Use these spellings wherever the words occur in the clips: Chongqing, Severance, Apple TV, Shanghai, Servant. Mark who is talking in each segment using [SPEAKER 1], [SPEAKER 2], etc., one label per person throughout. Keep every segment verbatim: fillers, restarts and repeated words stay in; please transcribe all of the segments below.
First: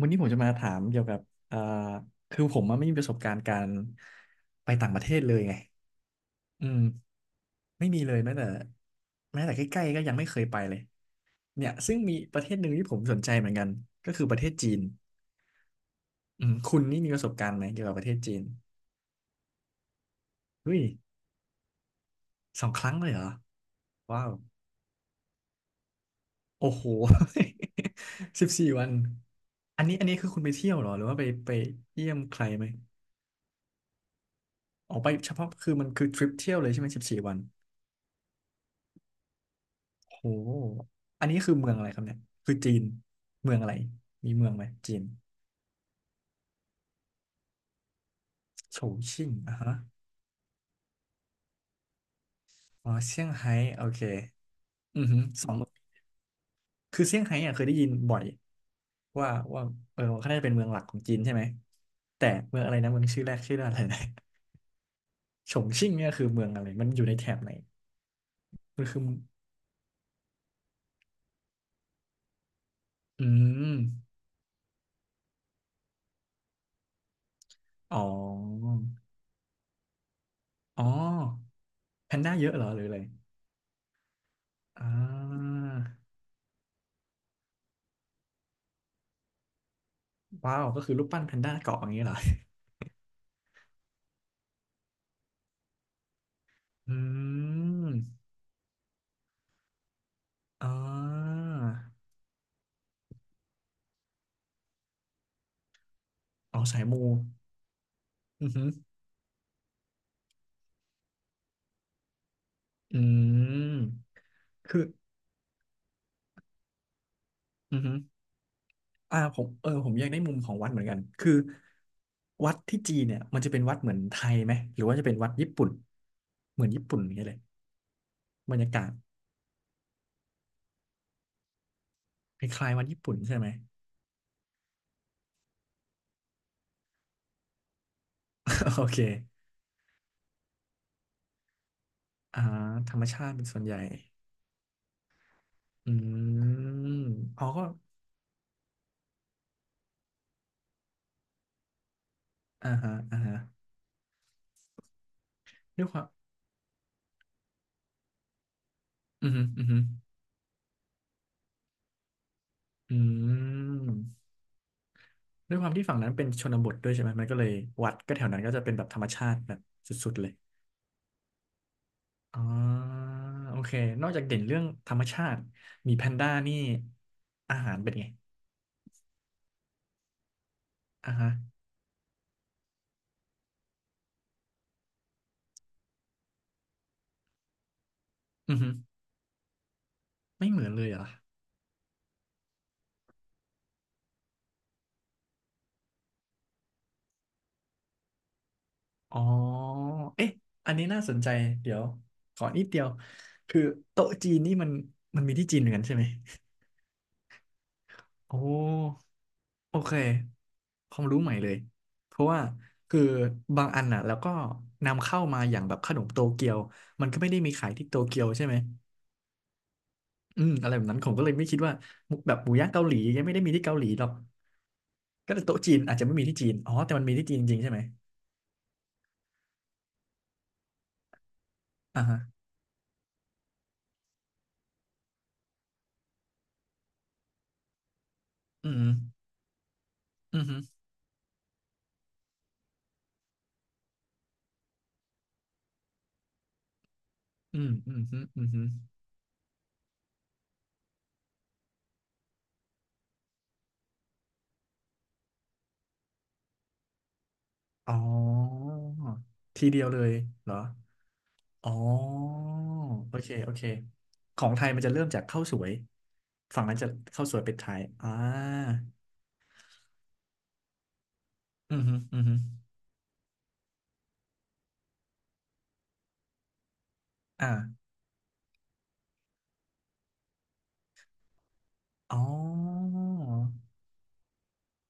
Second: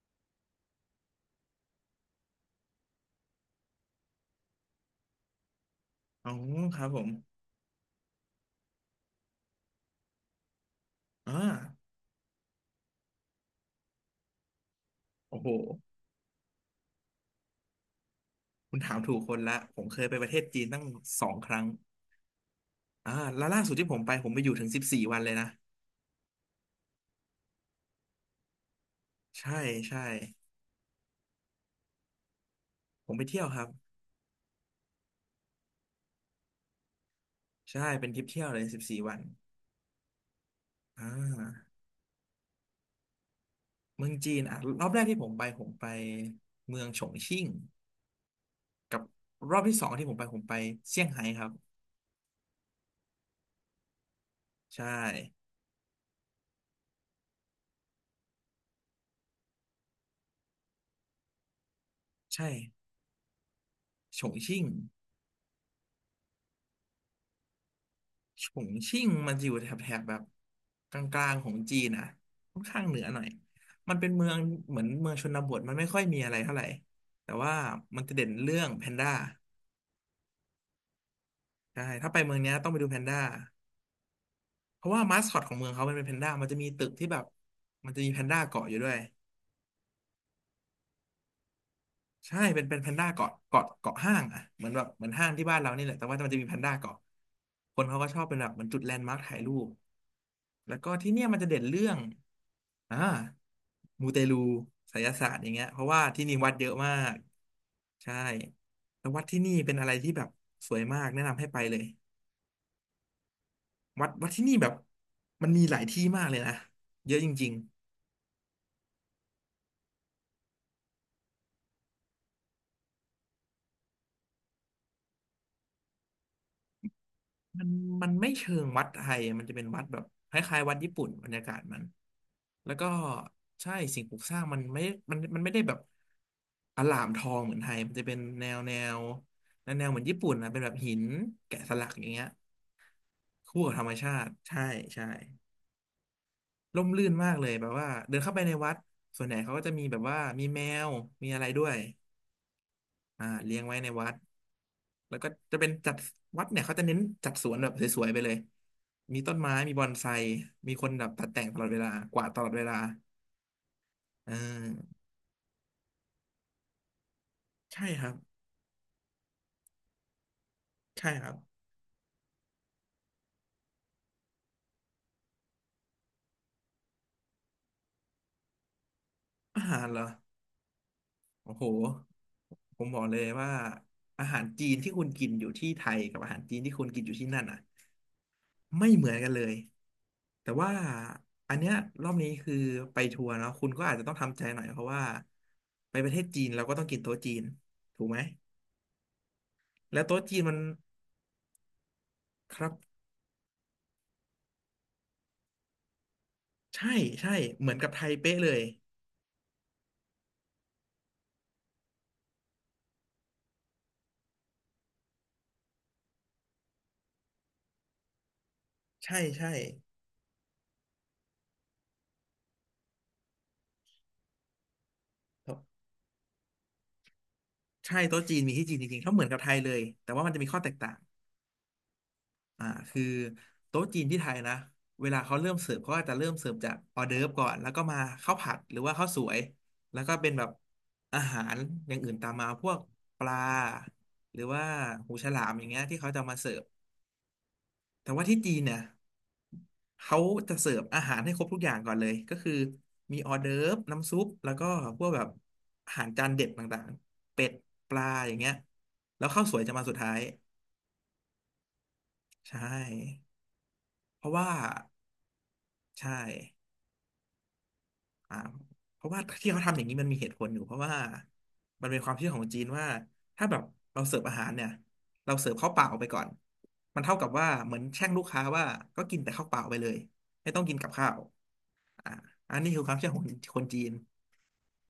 [SPEAKER 1] วันนี้ผมจะมาถามเกี่ยวกับเอ่อคือผมอะไม่มีประสบการณ์การไปต่างประเทศเลยไง
[SPEAKER 2] อ๋อ
[SPEAKER 1] อื
[SPEAKER 2] ค
[SPEAKER 1] ม
[SPEAKER 2] รับผม
[SPEAKER 1] ไม่มีเลยแม้แต่แม้แต่ใกล้ๆก็ยังไม่เคยไปเลย
[SPEAKER 2] อ่า
[SPEAKER 1] เนี่ยซึ่งมีประเทศหนึ่งที่ผมสนใจเหมือนกันก็คือประเทศจีน
[SPEAKER 2] โอ้โห
[SPEAKER 1] อืมคุณนี่มีประสบการณ์ไหมเกี่ยวกับประเทศจีน
[SPEAKER 2] คุณถามถูกคนละผมเคยไปประเทศจีน
[SPEAKER 1] เฮ้
[SPEAKER 2] ตั้
[SPEAKER 1] ย
[SPEAKER 2] งสองครั้ง
[SPEAKER 1] สองครั้งเลย
[SPEAKER 2] อ่า
[SPEAKER 1] เหรอ
[SPEAKER 2] แล้วล่าสุดที่ผมไป
[SPEAKER 1] ว้า
[SPEAKER 2] ผ
[SPEAKER 1] ว
[SPEAKER 2] มไปอยู่ถึงสิบสี่วันเลยนะ
[SPEAKER 1] โอ้โห สิบสี่วัน
[SPEAKER 2] ใช่
[SPEAKER 1] อันนี้
[SPEAKER 2] ใช่
[SPEAKER 1] อันนี้คือคุณไปเที่ยวเหรอหรือว่าไปไปเยี่ยมใครไหม
[SPEAKER 2] ผมไปเที่ยวครับ
[SPEAKER 1] ออกไปเฉพาะคือมันคือทริปเที่ยวเลยใช่ไหมสิบสี่วัน
[SPEAKER 2] ใช่เป็นทริปเที่ยวเลยสิบสี่วัน
[SPEAKER 1] โอ้
[SPEAKER 2] อ่
[SPEAKER 1] อันนี้คือ
[SPEAKER 2] า
[SPEAKER 1] เมืองอะไรครับเนี่ยคือจีน เมืองอะไร
[SPEAKER 2] เมือง
[SPEAKER 1] มี
[SPEAKER 2] จีน
[SPEAKER 1] เมือง
[SPEAKER 2] อ่ะ
[SPEAKER 1] ไหม
[SPEAKER 2] รอบ
[SPEAKER 1] จี
[SPEAKER 2] แร
[SPEAKER 1] น
[SPEAKER 2] กที่ผมไปผมไปเมืองฉงชิ่ง
[SPEAKER 1] โฉชิ่ง
[SPEAKER 2] ร
[SPEAKER 1] อ่ะ
[SPEAKER 2] อบ
[SPEAKER 1] ฮะ
[SPEAKER 2] ที่สองที่ผมไปผมไปเซี่ยงไฮ้ครับ
[SPEAKER 1] อ๋อเซี่ยงไฮ้โอเค
[SPEAKER 2] ใช่
[SPEAKER 1] อือหือสองคือเซี่ยงไฮ้อ่ะเคยได้ยินบ่อย ว่าว่าเออเขาน่าจะเป็นเมืองหลักของจีนใช่ไหม แต่
[SPEAKER 2] ใช่
[SPEAKER 1] เมืองอะไรนะเมืองชื่อแรกชื่ออะไรนะ
[SPEAKER 2] ฉงชิ่ง
[SPEAKER 1] ฉงชิ่งเนี่ยคือเมืองอะไร มันอยู่ในแถบไหน
[SPEAKER 2] ฉง
[SPEAKER 1] มันคือ
[SPEAKER 2] ชิ่งมันจะอยู่แถบแถบแบบกลางๆของจีนนะค่อนข้างเหนือหน่อ
[SPEAKER 1] อื
[SPEAKER 2] ย
[SPEAKER 1] ม
[SPEAKER 2] มันเป็นเมืองเหมือนเมืองชนบทมันไม่ค่อยมีอะไรเท่าไหร่แต่ว่า
[SPEAKER 1] อ๋
[SPEAKER 2] มันจะเด่นเรื่อง
[SPEAKER 1] อ
[SPEAKER 2] แพนด้า
[SPEAKER 1] อ๋อ
[SPEAKER 2] ใช่ถ้า
[SPEAKER 1] แพ
[SPEAKER 2] ไป
[SPEAKER 1] นด้า
[SPEAKER 2] เมือง
[SPEAKER 1] เย
[SPEAKER 2] เนี้
[SPEAKER 1] อะ
[SPEAKER 2] ย
[SPEAKER 1] เหร
[SPEAKER 2] ต้
[SPEAKER 1] อ
[SPEAKER 2] องไป
[SPEAKER 1] หรือ
[SPEAKER 2] ดู
[SPEAKER 1] อะ
[SPEAKER 2] แพ
[SPEAKER 1] ไร
[SPEAKER 2] นด้าเพ
[SPEAKER 1] อ่
[SPEAKER 2] ราะว่ามาสคอตของ
[SPEAKER 1] า
[SPEAKER 2] เมืองเขามันเป็นแพนด้ามันจะมีตึกที่แบบมันจะมีแพนด้าเกาะอยู่ด้วย
[SPEAKER 1] ว้าวก็คือรูปปั้นแพนด้าเกาะอย่างนี้เหรอ
[SPEAKER 2] ใช่เป็นเป็นแพนด้าเกาะเกาะเกาะห้างอ่ะเหมือนแบบเหมือนห้างที่บ้านเรานี่แหละแต่ว่ามันจะมีแพนด้าเกาะ
[SPEAKER 1] อื
[SPEAKER 2] คนเขา
[SPEAKER 1] ม
[SPEAKER 2] ก็ชอบเป็นแบบเหมือนจุดแลนด์มาร์คถ่ายรูป
[SPEAKER 1] อ่
[SPEAKER 2] แล้วก็ที่เนี่ยมัน
[SPEAKER 1] า
[SPEAKER 2] จะเด่นเรื่อง อ่ามูเตลูไสยศาสตร์อย่างเงี้ยเพราะว่าที่นี่วัด
[SPEAKER 1] อ๋อ
[SPEAKER 2] เยอะ
[SPEAKER 1] สาย
[SPEAKER 2] มา
[SPEAKER 1] มู
[SPEAKER 2] กใช่
[SPEAKER 1] อือหือ
[SPEAKER 2] แล้ววัดที่นี่เป็นอะไรที่แบบสวยมากแนะนำให้ไปเลย
[SPEAKER 1] อืม
[SPEAKER 2] วัดวัดที่นี่แบบ
[SPEAKER 1] คือ
[SPEAKER 2] มันมีหลายที่มากเลยนะเยอะจริง
[SPEAKER 1] อือหืออ่าผมเออผมอยากได้มุมของวัดเหมือนกัน คือวัดที่จีนเนี่ยมันจะเป็นวัดเหมือนไทยไหมหรือว่าจะเป็นวัดญี่ปุ่น เหมือนญี่ปุ่นอย่างเงี้ยเลย
[SPEAKER 2] ๆมันมันไม่เชิ
[SPEAKER 1] บรร
[SPEAKER 2] ง
[SPEAKER 1] ยากา
[SPEAKER 2] วัด
[SPEAKER 1] ศ
[SPEAKER 2] ไทยอะมันจะเป็นวัดแบบคล้ายๆวัดญี่ปุ่นบรรยากาศมัน
[SPEAKER 1] คล้า
[SPEAKER 2] แล้
[SPEAKER 1] ย
[SPEAKER 2] ว
[SPEAKER 1] ๆวั
[SPEAKER 2] ก็
[SPEAKER 1] ดญี่ปุ่นใช่ไหม
[SPEAKER 2] ใช่สิ่งปลูกสร้างมันไม่มันมันไม่ได้แบบอลามทองเหมือนไทยมันจะเป็นแนวแน
[SPEAKER 1] โอเค
[SPEAKER 2] วแนวแนวเหมือนญี่ปุ่นนะเป็นแบบหินแกะสลักอย่างเงี้ย
[SPEAKER 1] อ่าธรรมชาติเป็นส่
[SPEAKER 2] คู่
[SPEAKER 1] วน
[SPEAKER 2] กั
[SPEAKER 1] ให
[SPEAKER 2] บ
[SPEAKER 1] ญ่
[SPEAKER 2] ธรรมชาติใช่ใช่
[SPEAKER 1] อื
[SPEAKER 2] ร่
[SPEAKER 1] ม
[SPEAKER 2] มรื่นมาก
[SPEAKER 1] อ๋
[SPEAKER 2] เล
[SPEAKER 1] อ
[SPEAKER 2] ย
[SPEAKER 1] ก็
[SPEAKER 2] แบบว่าเดินเข้าไปในวัดส่วนใหญ่เขาก็จะมีแบบว่ามีแมวมีอะไรด้วย
[SPEAKER 1] อ่าฮะอ่า
[SPEAKER 2] อ่า
[SPEAKER 1] ฮะ
[SPEAKER 2] เลี้ยงไว้ในวัดแล้วก็จะเป็น
[SPEAKER 1] ด้วย
[SPEAKER 2] จั
[SPEAKER 1] ค
[SPEAKER 2] ด
[SPEAKER 1] วาม
[SPEAKER 2] วัดเนี่ยเขาจะเน้นจัดสวนแบบสวยๆไปเลยมี
[SPEAKER 1] อือ
[SPEAKER 2] ต้น
[SPEAKER 1] หือ
[SPEAKER 2] ไม้
[SPEAKER 1] อือ
[SPEAKER 2] มี
[SPEAKER 1] หือ
[SPEAKER 2] บอนไซมีคนแบบตัดแต่งตลอดเวลากวาดตลอดเวลา
[SPEAKER 1] อืม
[SPEAKER 2] เออ
[SPEAKER 1] ด้วยความที่ฝั่งนั้นเป็นชนบทด้วยใช่ไหม มันก็เลย
[SPEAKER 2] ใช่
[SPEAKER 1] วัด
[SPEAKER 2] ครั
[SPEAKER 1] ก็
[SPEAKER 2] บ
[SPEAKER 1] แถวนั้นก็จะเป็นแบบธรรมชาติแบบสุดๆเลย
[SPEAKER 2] ใช่ครับ
[SPEAKER 1] อ๋อโอเค นอกจากเด่นเรื่องธรรมชาติมีแพนด้านี่อาหารเป็นไง
[SPEAKER 2] อาหารเหรอ
[SPEAKER 1] อ่ะฮะ
[SPEAKER 2] โอ้โหผมบอกเลยว่าอาหารจีนที่คุณกินอยู่ที่ไทยกับอาหารจีนที่คุณกินอยู่ที่นั่นอ่ะ
[SPEAKER 1] อือฮึ
[SPEAKER 2] ไม่เหมือนกันเลย
[SPEAKER 1] ไม่
[SPEAKER 2] แต่
[SPEAKER 1] เหมือ
[SPEAKER 2] ว่า
[SPEAKER 1] นเลยเหรอ
[SPEAKER 2] อันเนี้ยรอบนี้คือไปทัวร์เนาะคุณก็อาจจะต้องทำใจหน่อยเพราะว่าไปประเทศจีนเราก็ต้องกินโต๊ะจีนถูกไหม
[SPEAKER 1] อ๋อ
[SPEAKER 2] แล้วโต๊ะ
[SPEAKER 1] เอ๊ะ
[SPEAKER 2] จีนมัน
[SPEAKER 1] อันนี้น่าสนใจ เดี๋ยวขอ
[SPEAKER 2] ค
[SPEAKER 1] นิด
[SPEAKER 2] รั
[SPEAKER 1] เดียว
[SPEAKER 2] บ
[SPEAKER 1] คือโต๊ะจีนนี่มันมันมีที่จีนเหมือนกันใช่ไหม
[SPEAKER 2] ใช่ใช่เหมือนกับไทย
[SPEAKER 1] โอ
[SPEAKER 2] เป๊ะเลย
[SPEAKER 1] ้ โอเคความรู้ใหม่เลยเพราะว่าคือบางอันน่ะแล้วก็นำเข้ามาอย่างแบบขนมโตเกียวมันก็ไม่ได้มีขายที่โตเกียวใช่ไหม
[SPEAKER 2] ใช่ใช่
[SPEAKER 1] อืมอะไรแบบนั้นผมก็เลยไม่คิดว่ามุกแบบหมูย่างเกาหลียังไม่ได้มีที่เกาหลีหรอกก็แต่
[SPEAKER 2] โต๊ะ
[SPEAKER 1] โต๊ะจีนอาจจะไม่มีที่จีนอ๋อแต่มันมีที่จีนจริงๆใช่ไหม
[SPEAKER 2] ใช่โต๊ะจีนมีที่จีนจริงๆเขาเหมือนกับไทยเลยแต่ว่ามันจะมีข้อแตกต่าง
[SPEAKER 1] อ่าฮะ
[SPEAKER 2] อ่าคือโต๊ะจีนที่ไทยนะเวลาเขาเริ่มเสิร์ฟเขาก็จะเริ่มเสิร์ฟจากออเดิร์ฟก่อนแล้วก็มาข้าวผัด
[SPEAKER 1] อื
[SPEAKER 2] หรือ
[SPEAKER 1] ม
[SPEAKER 2] ว่าข้าวสวยแล้วก็เป็น
[SPEAKER 1] อื
[SPEAKER 2] แบ
[SPEAKER 1] ม
[SPEAKER 2] บ
[SPEAKER 1] อื
[SPEAKER 2] อาหารอย่างอื่นตามมาพวกปลาหรือว่าหูฉลามอย่างเงี้ยที่เขาจะมาเสิร์ฟ
[SPEAKER 1] มอืมอืม
[SPEAKER 2] แต่
[SPEAKER 1] อื
[SPEAKER 2] ว่า
[SPEAKER 1] ม
[SPEAKER 2] ที่จี
[SPEAKER 1] อื
[SPEAKER 2] น
[SPEAKER 1] ม
[SPEAKER 2] เนี่ยเขาจะเสิร์ฟอาหารให้ครบทุกอย่างก่อนเลยก็คือมีออเดิร์ฟน้ำซุปแล้วก็พวกแบบอาหารจานเด็ดต่างๆเป็ดป
[SPEAKER 1] อ๋
[SPEAKER 2] ลาอย่างเงี้ย
[SPEAKER 1] อ
[SPEAKER 2] แล้วข้าวสวย
[SPEAKER 1] ที
[SPEAKER 2] จะ
[SPEAKER 1] เดี
[SPEAKER 2] มา
[SPEAKER 1] ยว
[SPEAKER 2] สุด
[SPEAKER 1] เล
[SPEAKER 2] ท้า
[SPEAKER 1] ย
[SPEAKER 2] ย
[SPEAKER 1] เหรอ อ๋อ
[SPEAKER 2] ใช
[SPEAKER 1] โอ
[SPEAKER 2] ่
[SPEAKER 1] เคโอเค
[SPEAKER 2] เพราะ
[SPEAKER 1] ขอ
[SPEAKER 2] ว่า
[SPEAKER 1] งไทยมันจะเริ่มจากข้าวสวย
[SPEAKER 2] ใช่
[SPEAKER 1] ฝั่งนั้นจะข้าวสวยเป็ดไทยอ่า
[SPEAKER 2] อ่าเพราะว่าที่เขาทำอย่างนี้มันมีเหตุผลอยู่เพราะว่า
[SPEAKER 1] อือ
[SPEAKER 2] มัน
[SPEAKER 1] ฮึ
[SPEAKER 2] เป็นความ
[SPEAKER 1] อือ
[SPEAKER 2] เชื่อ
[SPEAKER 1] ฮึ
[SPEAKER 2] ของจีนว่าถ้าแบบเราเสิร์ฟอาหารเนี่ยเราเสิร์ฟข้าวเปล่าไปก่อนมันเท่ากับว่าเหมือน
[SPEAKER 1] อ่า
[SPEAKER 2] แช่งลูกค้าว่าก็กินแต่ข้าวเปล่าไปเลยไม่ต้องกินกับข้าวอ่า
[SPEAKER 1] อ๋อ
[SPEAKER 2] อันนี้คือความเชื่อของคนจีน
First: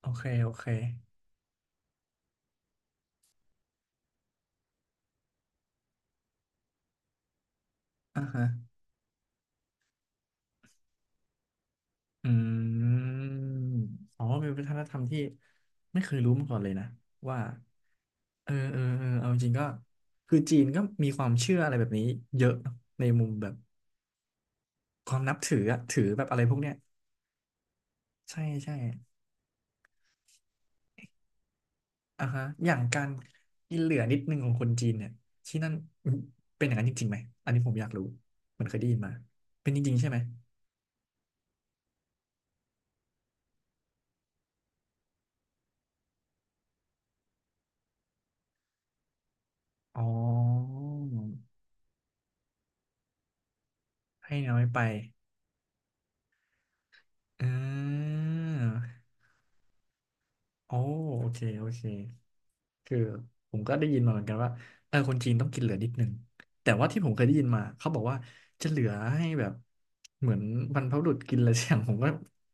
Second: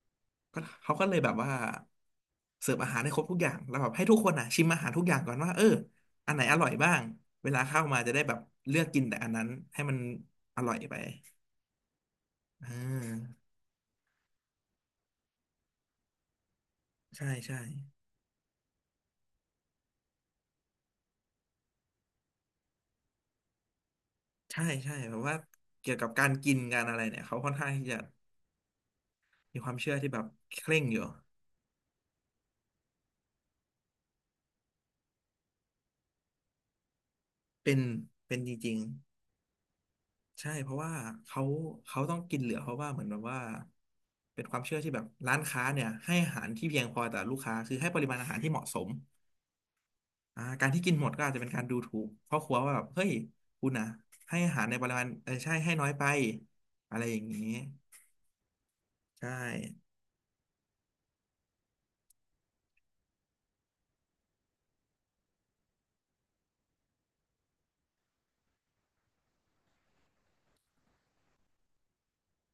[SPEAKER 1] โอเคโอ
[SPEAKER 2] ก็
[SPEAKER 1] เค
[SPEAKER 2] เขาก็เลยแบบว่าเสิร์ฟอาหารให้ครบทุกอย่างแล้วแบบให้ทุกคนอ่ะชิมอาหารทุกอย่างก่อนว่าเอออันไหนอร่อยบ้างเวลาเข้ามาจะได้
[SPEAKER 1] อ่า
[SPEAKER 2] แบบ
[SPEAKER 1] ฮะ
[SPEAKER 2] เลือกกินแต่อันนั้นให้มันอร่อยไป
[SPEAKER 1] อื
[SPEAKER 2] อ่า
[SPEAKER 1] มอ๋อเป็นวัฒนธรรมที่ไม่เคยรู้มาก่อนเลยนะ
[SPEAKER 2] ใช่
[SPEAKER 1] ว่า
[SPEAKER 2] ใช่
[SPEAKER 1] เออเออเออเอาจริงๆก็คือจีนก็มีความเชื่ออะไรแบบนี้เยอะเนอะในมุมแบบ
[SPEAKER 2] ใช่ใช่
[SPEAKER 1] ค
[SPEAKER 2] แบ
[SPEAKER 1] วา
[SPEAKER 2] บ
[SPEAKER 1] ม
[SPEAKER 2] ว่า
[SPEAKER 1] นับถืออะ
[SPEAKER 2] เกี่ยว
[SPEAKER 1] ถื
[SPEAKER 2] กั
[SPEAKER 1] อ
[SPEAKER 2] บ
[SPEAKER 1] แบ
[SPEAKER 2] กา
[SPEAKER 1] บ
[SPEAKER 2] ร
[SPEAKER 1] อะไร
[SPEAKER 2] กิ
[SPEAKER 1] พว
[SPEAKER 2] น
[SPEAKER 1] กเนี้ย
[SPEAKER 2] การอะไรเนี่ยเขาค่อนข้างที่จะ
[SPEAKER 1] ใช่ใช่
[SPEAKER 2] มีความเชื่อที่แบบเคร่งอยู่
[SPEAKER 1] อ่าฮะอย่างการกินเหลือนิดนึงของคนจีนเนี่ยที่นั่นเป็นอย่างนั้นจริงๆไหมอันนี้ผ
[SPEAKER 2] เป็
[SPEAKER 1] ม
[SPEAKER 2] น
[SPEAKER 1] อยากรู้
[SPEAKER 2] เป็นจ
[SPEAKER 1] มัน
[SPEAKER 2] ริ
[SPEAKER 1] เค
[SPEAKER 2] ง
[SPEAKER 1] ยได้
[SPEAKER 2] ๆ
[SPEAKER 1] ยินมา เป็นจริงๆใช่ไหม
[SPEAKER 2] ใช่เพราะว่าเขาเขาต้องกินเหลือเพราะว่าเหมือนแบบว่าเป็นความเชื่อที่แบบร้านค้าเนี่ยให้อาหารที่เพียงพอแต่อลูกค้าคือให้ปริมาณอาหารที่เหมาะสม
[SPEAKER 1] อ๋อ
[SPEAKER 2] อ่าการที่กินหมดก็อาจจะเป็นการดูถูกพรอครัวว่าแบบเฮ้ยคุณนะ
[SPEAKER 1] ให้
[SPEAKER 2] ให้อา
[SPEAKER 1] น้อ
[SPEAKER 2] หา
[SPEAKER 1] ย
[SPEAKER 2] รใน
[SPEAKER 1] ไป
[SPEAKER 2] ปริมาณเออใช่ให้น้อยไปอะไรอย่างนี้
[SPEAKER 1] อ่า
[SPEAKER 2] ใช่
[SPEAKER 1] โอ้โอเคโอเคคือผมก็ได้ยินมาเหมือนกันว่า เออ คนจีนต้องกินเหลือนิดนึงแต่ว่าที่ผมเคยได้ยินมาเขาบอกว่าจะเหลือให้แบบเหมือนบรรพบุรุษกินอะไรสักอย่างผมก็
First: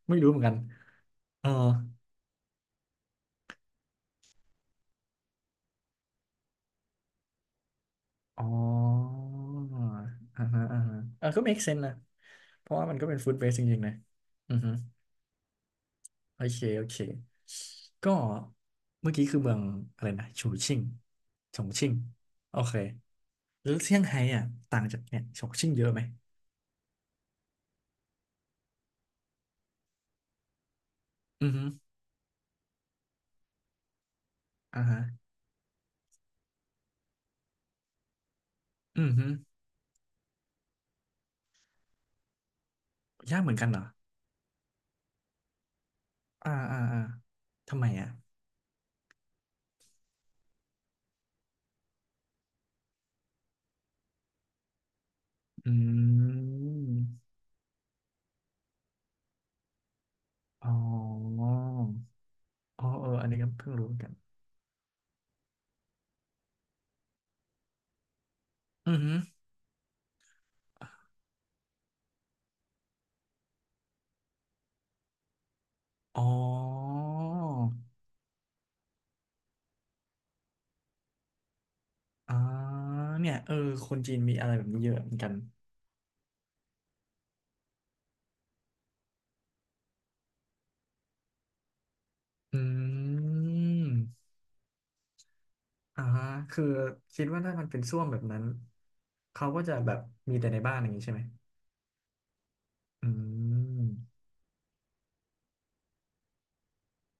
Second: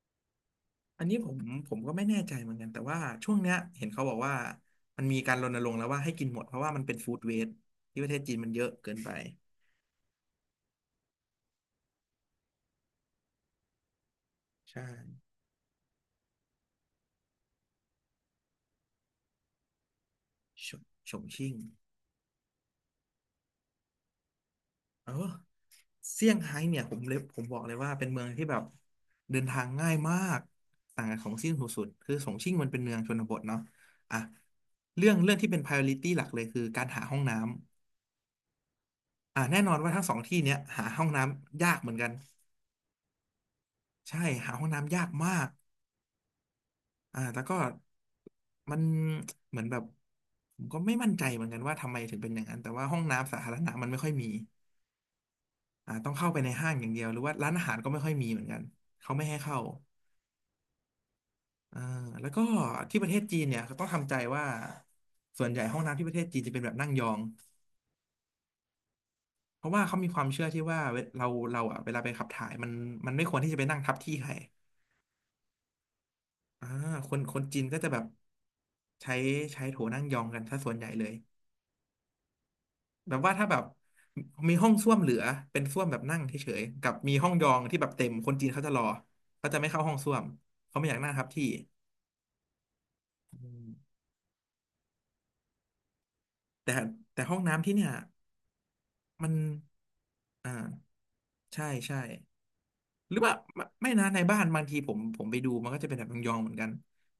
[SPEAKER 1] ไม่รู้เหมือนกัน
[SPEAKER 2] อันนี้ผม
[SPEAKER 1] เออ
[SPEAKER 2] ผมก็ไม่แน่ใจเหมือนกันแต่ว่าช่วงเนี้ยเห็นเขาบอกว่ามันมีการรณรงค์แล้วว่าให้กินหมดเพราะว่ามันเป็นฟู้ดเวสต์ที่ประเทศจีน
[SPEAKER 1] อ๋อ
[SPEAKER 2] มันเยอะเกินไป
[SPEAKER 1] อ่าฮะอ่าฮะเออก็ เมค เซนส์ นะเพราะว่ามันก็เป็น ฟู้ด เวสต์ จริงๆนะอือฮึ
[SPEAKER 2] ใช่
[SPEAKER 1] โอเคโอเคก็เมื่อกี้คือเมืองอะไรนะฉู
[SPEAKER 2] ฉ
[SPEAKER 1] ชิ่ง
[SPEAKER 2] งฉงชิ่ง
[SPEAKER 1] ฉงชิ่งโอเคแล้วเซี่ยงไฮ้อ่ะต่างจาก
[SPEAKER 2] เอ
[SPEAKER 1] เนี่ย
[SPEAKER 2] อ
[SPEAKER 1] ฉงชิ่งเยอะไหม
[SPEAKER 2] เซี่ยงไฮ้เนี่ยผมเลยผมบอกเลยว่าเป็นเมืองที่แบบเดินทางง่ายมากต่างกับของ
[SPEAKER 1] อื
[SPEAKER 2] ซิ่
[SPEAKER 1] อ
[SPEAKER 2] ง
[SPEAKER 1] ฮึ
[SPEAKER 2] สุดๆคือฉงชิ่งมันเป็นเมืองชนบทเนาะอ่ะ
[SPEAKER 1] อ่าฮะ
[SPEAKER 2] เรื่องเรื่องที่เป็น priority หลักเลยคือการหาห้องน้ำ
[SPEAKER 1] อือฮึ
[SPEAKER 2] อ่ะแน่นอนว่าทั้งสองที่เนี้ยหาห้องน้ำยากเหมือนกัน
[SPEAKER 1] ยากเหมือนกันเหรอ
[SPEAKER 2] ใช่หาห้องน้ำยากมาก
[SPEAKER 1] อ่าอ่าอ่า
[SPEAKER 2] อ่าแล้วก็
[SPEAKER 1] ทำไมอ่ะ
[SPEAKER 2] มันเหมือนแบบผมก็ไม่มั่นใจเหมือนกันว่าทำไมถึงเป็นอย่างนั้นแต่ว่าห้องน้ำสาธารณะมันไม่ค่อยมี
[SPEAKER 1] อื
[SPEAKER 2] อ่าต้องเข้าไปในห้างอย่างเดียวหรือ
[SPEAKER 1] ม
[SPEAKER 2] ว่าร้านอาหารก็ไม่ค่อยมีเหมือนกันเขาไม่ให้เข้า
[SPEAKER 1] อ๋อ
[SPEAKER 2] อ่าแล้วก็
[SPEAKER 1] อ๋อ
[SPEAKER 2] ที่ป
[SPEAKER 1] เอ
[SPEAKER 2] ระ
[SPEAKER 1] อ
[SPEAKER 2] เทศ
[SPEAKER 1] อัน
[SPEAKER 2] จี
[SPEAKER 1] นี้
[SPEAKER 2] น
[SPEAKER 1] ก็
[SPEAKER 2] เนี่ย
[SPEAKER 1] เพิ่ง
[SPEAKER 2] เขาต้อ
[SPEAKER 1] รู้
[SPEAKER 2] ง
[SPEAKER 1] เหมือนกั
[SPEAKER 2] ทำ
[SPEAKER 1] น
[SPEAKER 2] ใจว่าส่วนใหญ่ห้องน้ำที่ประเทศจีนจะเป็นแบบนั่งยอง
[SPEAKER 1] อือฮึ
[SPEAKER 2] เพราะว่าเขามีความเชื่อที่ว่าเวเราเราอ่ะเวลาไปขับถ่ายมันมันไม่ควรที่จะไปนั่งทับที่ใคร
[SPEAKER 1] อ๋อ
[SPEAKER 2] อ่าคนคนจีนก็จะแบบใช้ใช้โถนั่งยองกันซะส่วนใหญ่เลย
[SPEAKER 1] อ๋อ
[SPEAKER 2] แบบ
[SPEAKER 1] เนี่
[SPEAKER 2] ว่า
[SPEAKER 1] ย
[SPEAKER 2] ถ้า
[SPEAKER 1] เอ
[SPEAKER 2] แบ
[SPEAKER 1] อ
[SPEAKER 2] บ
[SPEAKER 1] คนจีนมีอะไร
[SPEAKER 2] มี
[SPEAKER 1] แบ
[SPEAKER 2] ห้อ
[SPEAKER 1] บ
[SPEAKER 2] ง
[SPEAKER 1] นี้เย
[SPEAKER 2] ส้วม
[SPEAKER 1] อะ
[SPEAKER 2] เห
[SPEAKER 1] เห
[SPEAKER 2] ลื
[SPEAKER 1] มือน
[SPEAKER 2] อ
[SPEAKER 1] กัน
[SPEAKER 2] เป็นส้วมแบบนั่งเฉยๆกับมีห้องยองที่แบบเต็มคนจีนเขาจะรอเขาจะไม่เข้าห้องส้วมเขาไม่อยากนั่งทับที่
[SPEAKER 1] อื
[SPEAKER 2] อืม
[SPEAKER 1] มอ่าฮะคือ
[SPEAKER 2] แต่แต่
[SPEAKER 1] คิด
[SPEAKER 2] ห้อง
[SPEAKER 1] ว่าถ้ามั
[SPEAKER 2] น้ำ
[SPEAKER 1] น
[SPEAKER 2] ที่
[SPEAKER 1] เป็น
[SPEAKER 2] เนี่ย
[SPEAKER 1] ส้วมแบบนั้น
[SPEAKER 2] มัน
[SPEAKER 1] เขาก็จะแบบมีแต่
[SPEAKER 2] อ่า
[SPEAKER 1] ในบ้านอย่างนี้ใช่ไหม
[SPEAKER 2] ใช่ใช่
[SPEAKER 1] อื
[SPEAKER 2] หรือว่าไม่
[SPEAKER 1] ม
[SPEAKER 2] ไม่นะในบ้านบางทีผมผมไปดูมันก็จะเป็นแบบยองๆเหมือนกัน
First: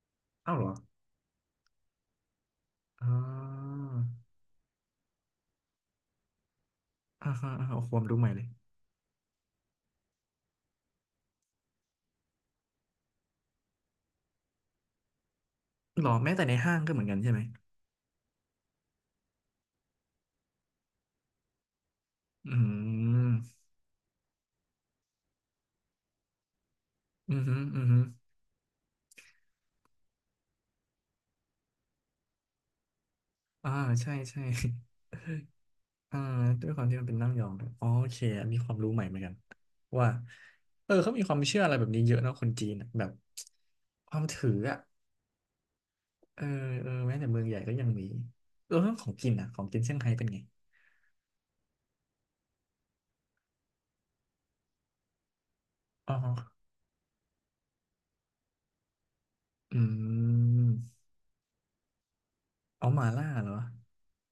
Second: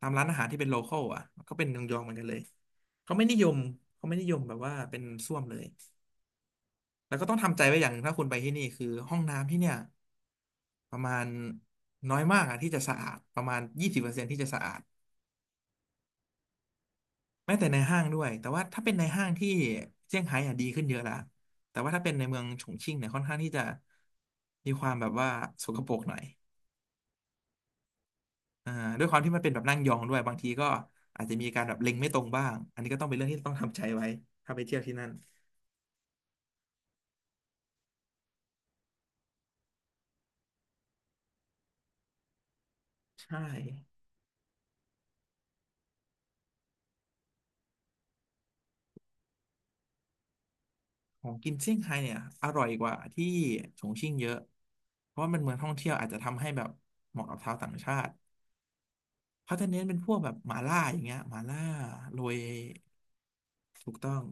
[SPEAKER 2] ตามร้านอาหาร
[SPEAKER 1] เอ้า
[SPEAKER 2] ที่
[SPEAKER 1] เห
[SPEAKER 2] เป็
[SPEAKER 1] ร
[SPEAKER 2] น
[SPEAKER 1] อ
[SPEAKER 2] โลคอลอ่ะก็เป็นยองๆเหมือนกันเลย
[SPEAKER 1] อ่
[SPEAKER 2] เขาไม่นิยม
[SPEAKER 1] า
[SPEAKER 2] เขาไม่นิยมแบบว่าเป็นส้วมเลยแล้วก็
[SPEAKER 1] อ่า
[SPEAKER 2] ต้อง
[SPEAKER 1] ฮะ
[SPEAKER 2] ทำใจ
[SPEAKER 1] อ่าฮะ
[SPEAKER 2] ไว้อ
[SPEAKER 1] โอ้
[SPEAKER 2] ย่าง
[SPEAKER 1] โค
[SPEAKER 2] หนึ่
[SPEAKER 1] วา
[SPEAKER 2] ง
[SPEAKER 1] ม
[SPEAKER 2] ถ้า
[SPEAKER 1] รู้
[SPEAKER 2] คุ
[SPEAKER 1] ให
[SPEAKER 2] ณ
[SPEAKER 1] ม่
[SPEAKER 2] ไป
[SPEAKER 1] เลย
[SPEAKER 2] ที่นี่คือห้องน้ำที่เนี่ย ประมาณน้อยมากอะที่จะสะอาดประมาณยี่สิบเปอร์เซ็นต์ที่จะสะอาด
[SPEAKER 1] หรอแม้แต่ในห้างก็เหมือนกันใช่ไหม
[SPEAKER 2] แม้แต่ในห้างด้วยแต่ว่าถ้าเป็นในห้างที่เซี่ยงไฮ้อะดีขึ้นเยอะละแต่ว่าถ้าเป็นในเมือง
[SPEAKER 1] อื
[SPEAKER 2] ฉงชิ่งเนี่ยค่อนข้าง
[SPEAKER 1] ม
[SPEAKER 2] ที่จะมีความแบบว่าสกปรกหน่อย
[SPEAKER 1] อืมอหืมออือหือ
[SPEAKER 2] อ่าด้วยความที่มันเป็นแบบนั่งยองด้วยบางทีก็อาจจะมีการแบบเล็งไม่ตรงบ้างอันนี้ก็ต้องเป็นเรื่องที่ต้อง
[SPEAKER 1] อ่า
[SPEAKER 2] ทำใจไว้
[SPEAKER 1] ใช่ใช่
[SPEAKER 2] ถ้าไปเที่ยวที่นั่น
[SPEAKER 1] อ่าด้วยความที่มันเป็นนั่งยองด้วยอ๋อโอเคอันนี้ความรู้ใหม่เหมือนกันว่าเออเขามีความเชื่ออะไรแบบนี้เยอะเนอะคนจีนอะแบบ
[SPEAKER 2] ใช่
[SPEAKER 1] ความถืออ่ะเออเออแม้แต่เมืองใหญ่ก็ยังมีเออเรื่องของกินอ่ะของกินเซี่ยงไฮ้เป็นไง
[SPEAKER 2] ของกินเซี่ยงไฮ้เนี่ยอร่อยกว่าที่ฉงชิ่งเยอะเพราะว่ามันเมืองท่องเที่ยวอาจ
[SPEAKER 1] อ๋อ
[SPEAKER 2] จะทำให้แบบเหมาะกับชาวต่างชาติ เขาจะ
[SPEAKER 1] อื
[SPEAKER 2] เน้นเป็นพวกแบบหม่าล่าอย่า
[SPEAKER 1] ม
[SPEAKER 2] งเงี้ยหม่าล่าโรย
[SPEAKER 1] เอาหม่าล่าเหรอ
[SPEAKER 2] ถูกต้อง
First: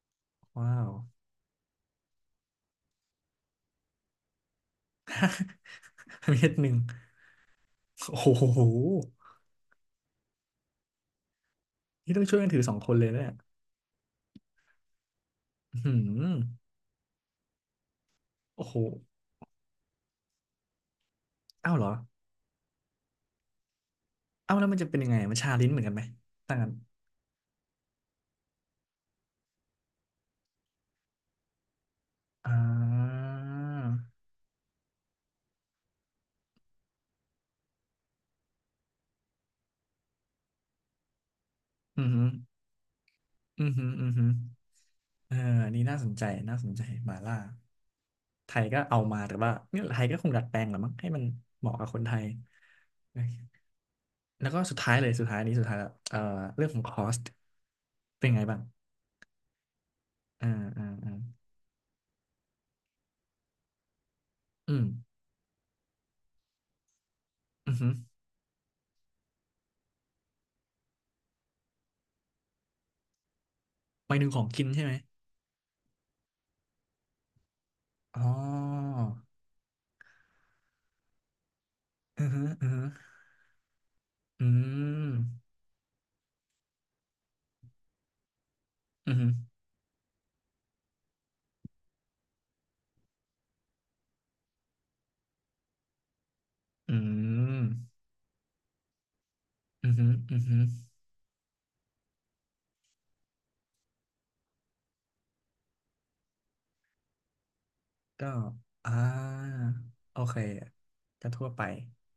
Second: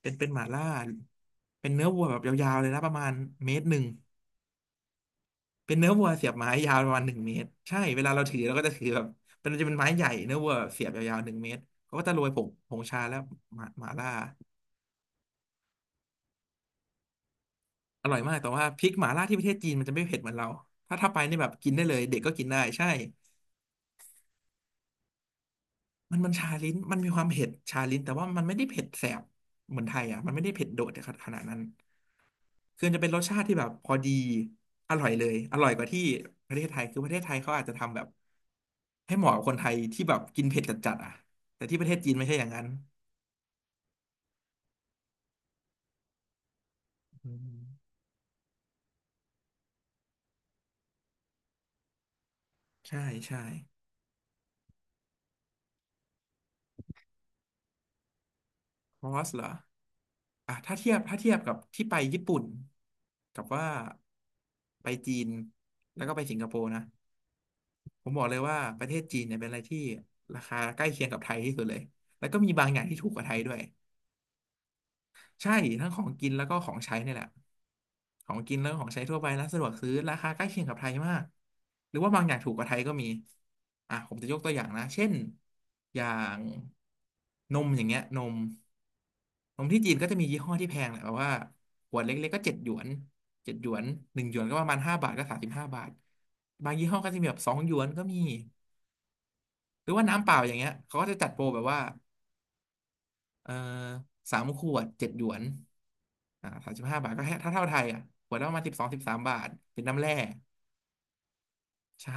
[SPEAKER 2] เป็นเป็นหม่าล่า
[SPEAKER 1] ว้าว
[SPEAKER 2] เป็นเนื้อวัวแบบยาวๆเลยนะประมาณเมตรหนึ่งเป็นเนื้อวัวเสี ยบ
[SPEAKER 1] เม็
[SPEAKER 2] ไม้
[SPEAKER 1] ดห
[SPEAKER 2] ยา
[SPEAKER 1] นึ่ง
[SPEAKER 2] วประมาณหนึ่งเมตรใช่เวลา
[SPEAKER 1] โอ้
[SPEAKER 2] เราถือเรา
[SPEAKER 1] โห
[SPEAKER 2] ก็จะถือแบบเป็นจะเป็นไม้ใหญ่เนื้อวัวเสียบยาวๆหนึ่งเมตรเขาก็จะ
[SPEAKER 1] นี่
[SPEAKER 2] โร
[SPEAKER 1] ต้อง
[SPEAKER 2] ย
[SPEAKER 1] ช่
[SPEAKER 2] ผ
[SPEAKER 1] วยกั
[SPEAKER 2] ง
[SPEAKER 1] นถือ
[SPEAKER 2] ผ
[SPEAKER 1] สอง
[SPEAKER 2] ง
[SPEAKER 1] คน
[SPEAKER 2] ชา
[SPEAKER 1] เลย
[SPEAKER 2] แล้ว
[SPEAKER 1] นะเนี่ย
[SPEAKER 2] หมาหมาล่า
[SPEAKER 1] อื้อหืม
[SPEAKER 2] อร่อยมากแต่ว่า
[SPEAKER 1] โอ้โห
[SPEAKER 2] พริกหมาล่าที่ประเทศจีนมันจะไม่เผ็ดเหมือนเราถ้าถ้าไปนี่แบบกิน
[SPEAKER 1] เอ้าว
[SPEAKER 2] ได้
[SPEAKER 1] เหรอ
[SPEAKER 2] เลยเด็กก็กินได้ใช่
[SPEAKER 1] เอ้าวแล้วมันจะเป็นยังไงมันชาลิ้นเหมือนกันไหม
[SPEAKER 2] มันมันชา
[SPEAKER 1] ต่างกั
[SPEAKER 2] ลิ้
[SPEAKER 1] น
[SPEAKER 2] นมันมีความเผ็ดชาลิ้นแต่ว่ามันไม่ได้เผ็ดแสบเหมือนไทยอ่ะมันไม่ได้เผ็ดโดดขนาดนั้น
[SPEAKER 1] อ่
[SPEAKER 2] คือจะเป็นรส
[SPEAKER 1] า
[SPEAKER 2] ชาติที่แบบพอดีอร่อยเลยอร่อยกว่าที่ประเทศไทยคือประเทศไทยเขาอาจจะทำแบบให้เหมาะกับคนไทยที่แบบกินเผ็ดจัดๆอ่ะแต่ที่ประเทศ
[SPEAKER 1] อือ
[SPEAKER 2] จีน
[SPEAKER 1] หื
[SPEAKER 2] ไม่
[SPEAKER 1] อ
[SPEAKER 2] ใช่อย่างนั้น
[SPEAKER 1] อือหืออือหือเอออันนี่น่าสนใจน่าสนใจหมา
[SPEAKER 2] อื
[SPEAKER 1] ล่า
[SPEAKER 2] ม
[SPEAKER 1] ไทยก็เอามา แต่ว่าเนี่ยไทยก็คงดัดแปลงแหละมั้งให้มันเหมาะกับคนไทย
[SPEAKER 2] ใช่ใช่
[SPEAKER 1] แล้วก็สุดท้ายเลยสุดท้ายอันนี้สุดท้ายแล้วเอ่อเรื่องของคอสเป็นไงบ้าง
[SPEAKER 2] คอสเหรอ
[SPEAKER 1] อ่า
[SPEAKER 2] อ่ะถ้า
[SPEAKER 1] อ่า
[SPEAKER 2] เทียบ
[SPEAKER 1] อ่า
[SPEAKER 2] ถ้าเทียบกับที่ไปญี่ปุ่นกับว่า
[SPEAKER 1] อืม
[SPEAKER 2] ไปจีนแล้วก็ไปสิงคโปร์นะ
[SPEAKER 1] อือหือ
[SPEAKER 2] ผมบอกเลยว่าประเทศจีนเนี่ยเป็นอะไรที่ราคาใกล้เคียงกับไทยที่สุดเลยแล้วก็มีบางอย่างที่ถูกกว่าไทยด้วย
[SPEAKER 1] หมายถึงของกินใช่ไหม
[SPEAKER 2] ใช่ทั้งของกินแล้วก็ของใช้เนี่ยแหละ
[SPEAKER 1] อ๋อ
[SPEAKER 2] ของกินแล้วก็ของใช้ทั่วไปร้านสะดวกซื้อราคาใกล้เคียงกับไทยมาก หรือว่าบาง
[SPEAKER 1] อื
[SPEAKER 2] อ
[SPEAKER 1] อ
[SPEAKER 2] ย่าง
[SPEAKER 1] หื
[SPEAKER 2] ถู
[SPEAKER 1] อ
[SPEAKER 2] กกว่า
[SPEAKER 1] อือ
[SPEAKER 2] ไทย
[SPEAKER 1] หือ
[SPEAKER 2] ก็มีอ่ะผมจะยก
[SPEAKER 1] อื
[SPEAKER 2] ตัวอย่างนะ เช่
[SPEAKER 1] ม
[SPEAKER 2] นอย่างนมอย่างเงี้ยนม
[SPEAKER 1] อือหือ
[SPEAKER 2] นมที่จีนก็จะมียี่ห้อที่แพงแหละแบบว่าขวดเล็กๆก็เจ็ดหยวนเจ็ดหยวนหนึ่งหยวนก็ประมาณห้าบาทก็สามสิบห้าบาทบางยี่
[SPEAKER 1] อื
[SPEAKER 2] ห้อก็จะมีแบบสองหยวน
[SPEAKER 1] ม
[SPEAKER 2] ก็มี ห
[SPEAKER 1] อื
[SPEAKER 2] รือ
[SPEAKER 1] อ
[SPEAKER 2] ว่า
[SPEAKER 1] หือ
[SPEAKER 2] น้ำเป
[SPEAKER 1] อื
[SPEAKER 2] ล่า
[SPEAKER 1] อ
[SPEAKER 2] อย่า
[SPEAKER 1] หื
[SPEAKER 2] ง
[SPEAKER 1] อ
[SPEAKER 2] เงี้ยเขาก็จะจัดโปรแบบว่าเออสามขวดเจ็ดหยวนอ่าสามสิบห้าบาทก็แค่ถ้าเท่าไทยอ่ะข
[SPEAKER 1] ก็
[SPEAKER 2] วดละประมาณสิบสอง
[SPEAKER 1] อ่
[SPEAKER 2] สิบสามบาท
[SPEAKER 1] า
[SPEAKER 2] เป็นน้ำแร่
[SPEAKER 1] โอเคก็ทั่วไป
[SPEAKER 2] ใช่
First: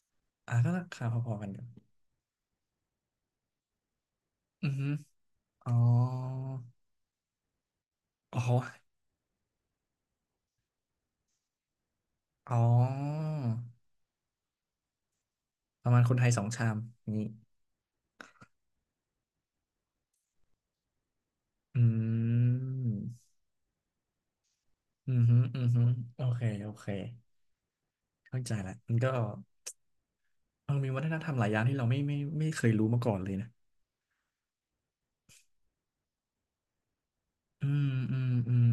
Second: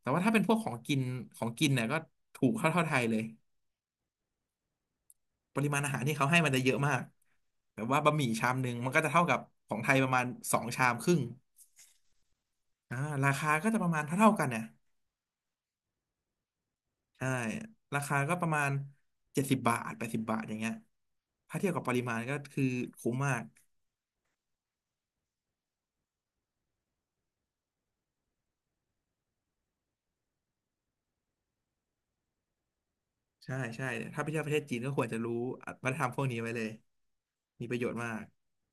[SPEAKER 2] แต่ว่าถ้าเป็นพ
[SPEAKER 1] อ่า
[SPEAKER 2] วกขอ
[SPEAKER 1] ก็
[SPEAKER 2] ง
[SPEAKER 1] รา
[SPEAKER 2] กิน
[SPEAKER 1] คาพอ
[SPEAKER 2] ข
[SPEAKER 1] ๆ
[SPEAKER 2] อ
[SPEAKER 1] กั
[SPEAKER 2] ง
[SPEAKER 1] นอยู่
[SPEAKER 2] กินเนี่ยก็ถูกเท่าเท่าไทยเลย
[SPEAKER 1] อือฮ
[SPEAKER 2] ปริ
[SPEAKER 1] อ๋อ
[SPEAKER 2] มาณอาหารที่เขาให้มันจะเยอะมากแบบว่าบะหมี่
[SPEAKER 1] อ๋อ
[SPEAKER 2] ชามหนึ่งมันก็จะเท่ากับของไทยประมาณสองชามครึ่ง
[SPEAKER 1] อ๋อ
[SPEAKER 2] อ่าราคาก็จะประมาณเท่าเท่ากันเนี่ย
[SPEAKER 1] ประมาณคนไทยสองชามนี้
[SPEAKER 2] ใช่ราคาก็ประมาณเจ็ดสิบบาทแปดสิบบาทอย่างเงี้ยถ้าเทียบกั
[SPEAKER 1] อื
[SPEAKER 2] บปริมาณก็คือคุ้ม
[SPEAKER 1] ม
[SPEAKER 2] มาก
[SPEAKER 1] อืมฮึอืมฮึโอเคโอเคเข้าใจละมันก็เออมีวัฒนธรรมหลายอย่างที่เราไม่ไม่ไม่เคยรู้มาก่อนเลยนะ
[SPEAKER 2] ใช่ใช่ถ้าไปเที่ยวประเทศจีนก็ควรจะรู้วัฒนธรรมพวกนี้ไว้เลยมี
[SPEAKER 1] อื
[SPEAKER 2] ประโย
[SPEAKER 1] ม
[SPEAKER 2] ชน์มา
[SPEAKER 1] อื
[SPEAKER 2] ก
[SPEAKER 1] มอืม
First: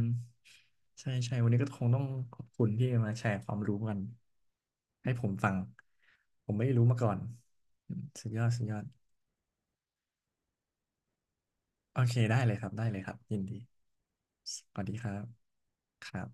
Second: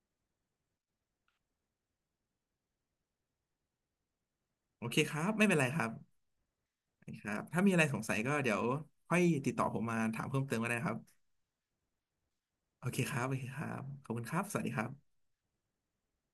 [SPEAKER 1] ใช่ใช่วันนี้ก็คงต้องขอบคุณที่มาแชร์ความรู้กัน
[SPEAKER 2] โอเคค
[SPEAKER 1] ให้
[SPEAKER 2] รั
[SPEAKER 1] ผ
[SPEAKER 2] บ
[SPEAKER 1] ม
[SPEAKER 2] ไม่
[SPEAKER 1] ฟั
[SPEAKER 2] เป็
[SPEAKER 1] ง
[SPEAKER 2] นไรครับ
[SPEAKER 1] ผมไม่รู้มาก่อน
[SPEAKER 2] ครับถ้ามีอะไร
[SPEAKER 1] อื
[SPEAKER 2] ส
[SPEAKER 1] ม
[SPEAKER 2] งสัย
[SPEAKER 1] สุ
[SPEAKER 2] ก็
[SPEAKER 1] ดยอด
[SPEAKER 2] เดี๋ยว
[SPEAKER 1] สุดยอด
[SPEAKER 2] ค่อยติดต่อผมมาถามเพิ่มเติมก็ได้นะครับ
[SPEAKER 1] โอเค ได้เลยครับ
[SPEAKER 2] โอ
[SPEAKER 1] ได้เล
[SPEAKER 2] เค
[SPEAKER 1] ยค
[SPEAKER 2] ค
[SPEAKER 1] รับ
[SPEAKER 2] รับโอ
[SPEAKER 1] ยิน
[SPEAKER 2] เคค
[SPEAKER 1] ดี
[SPEAKER 2] รับขอบคุณครับส
[SPEAKER 1] ส
[SPEAKER 2] วัสดีค
[SPEAKER 1] วัส
[SPEAKER 2] รั
[SPEAKER 1] ดีค
[SPEAKER 2] บ
[SPEAKER 1] รับครับ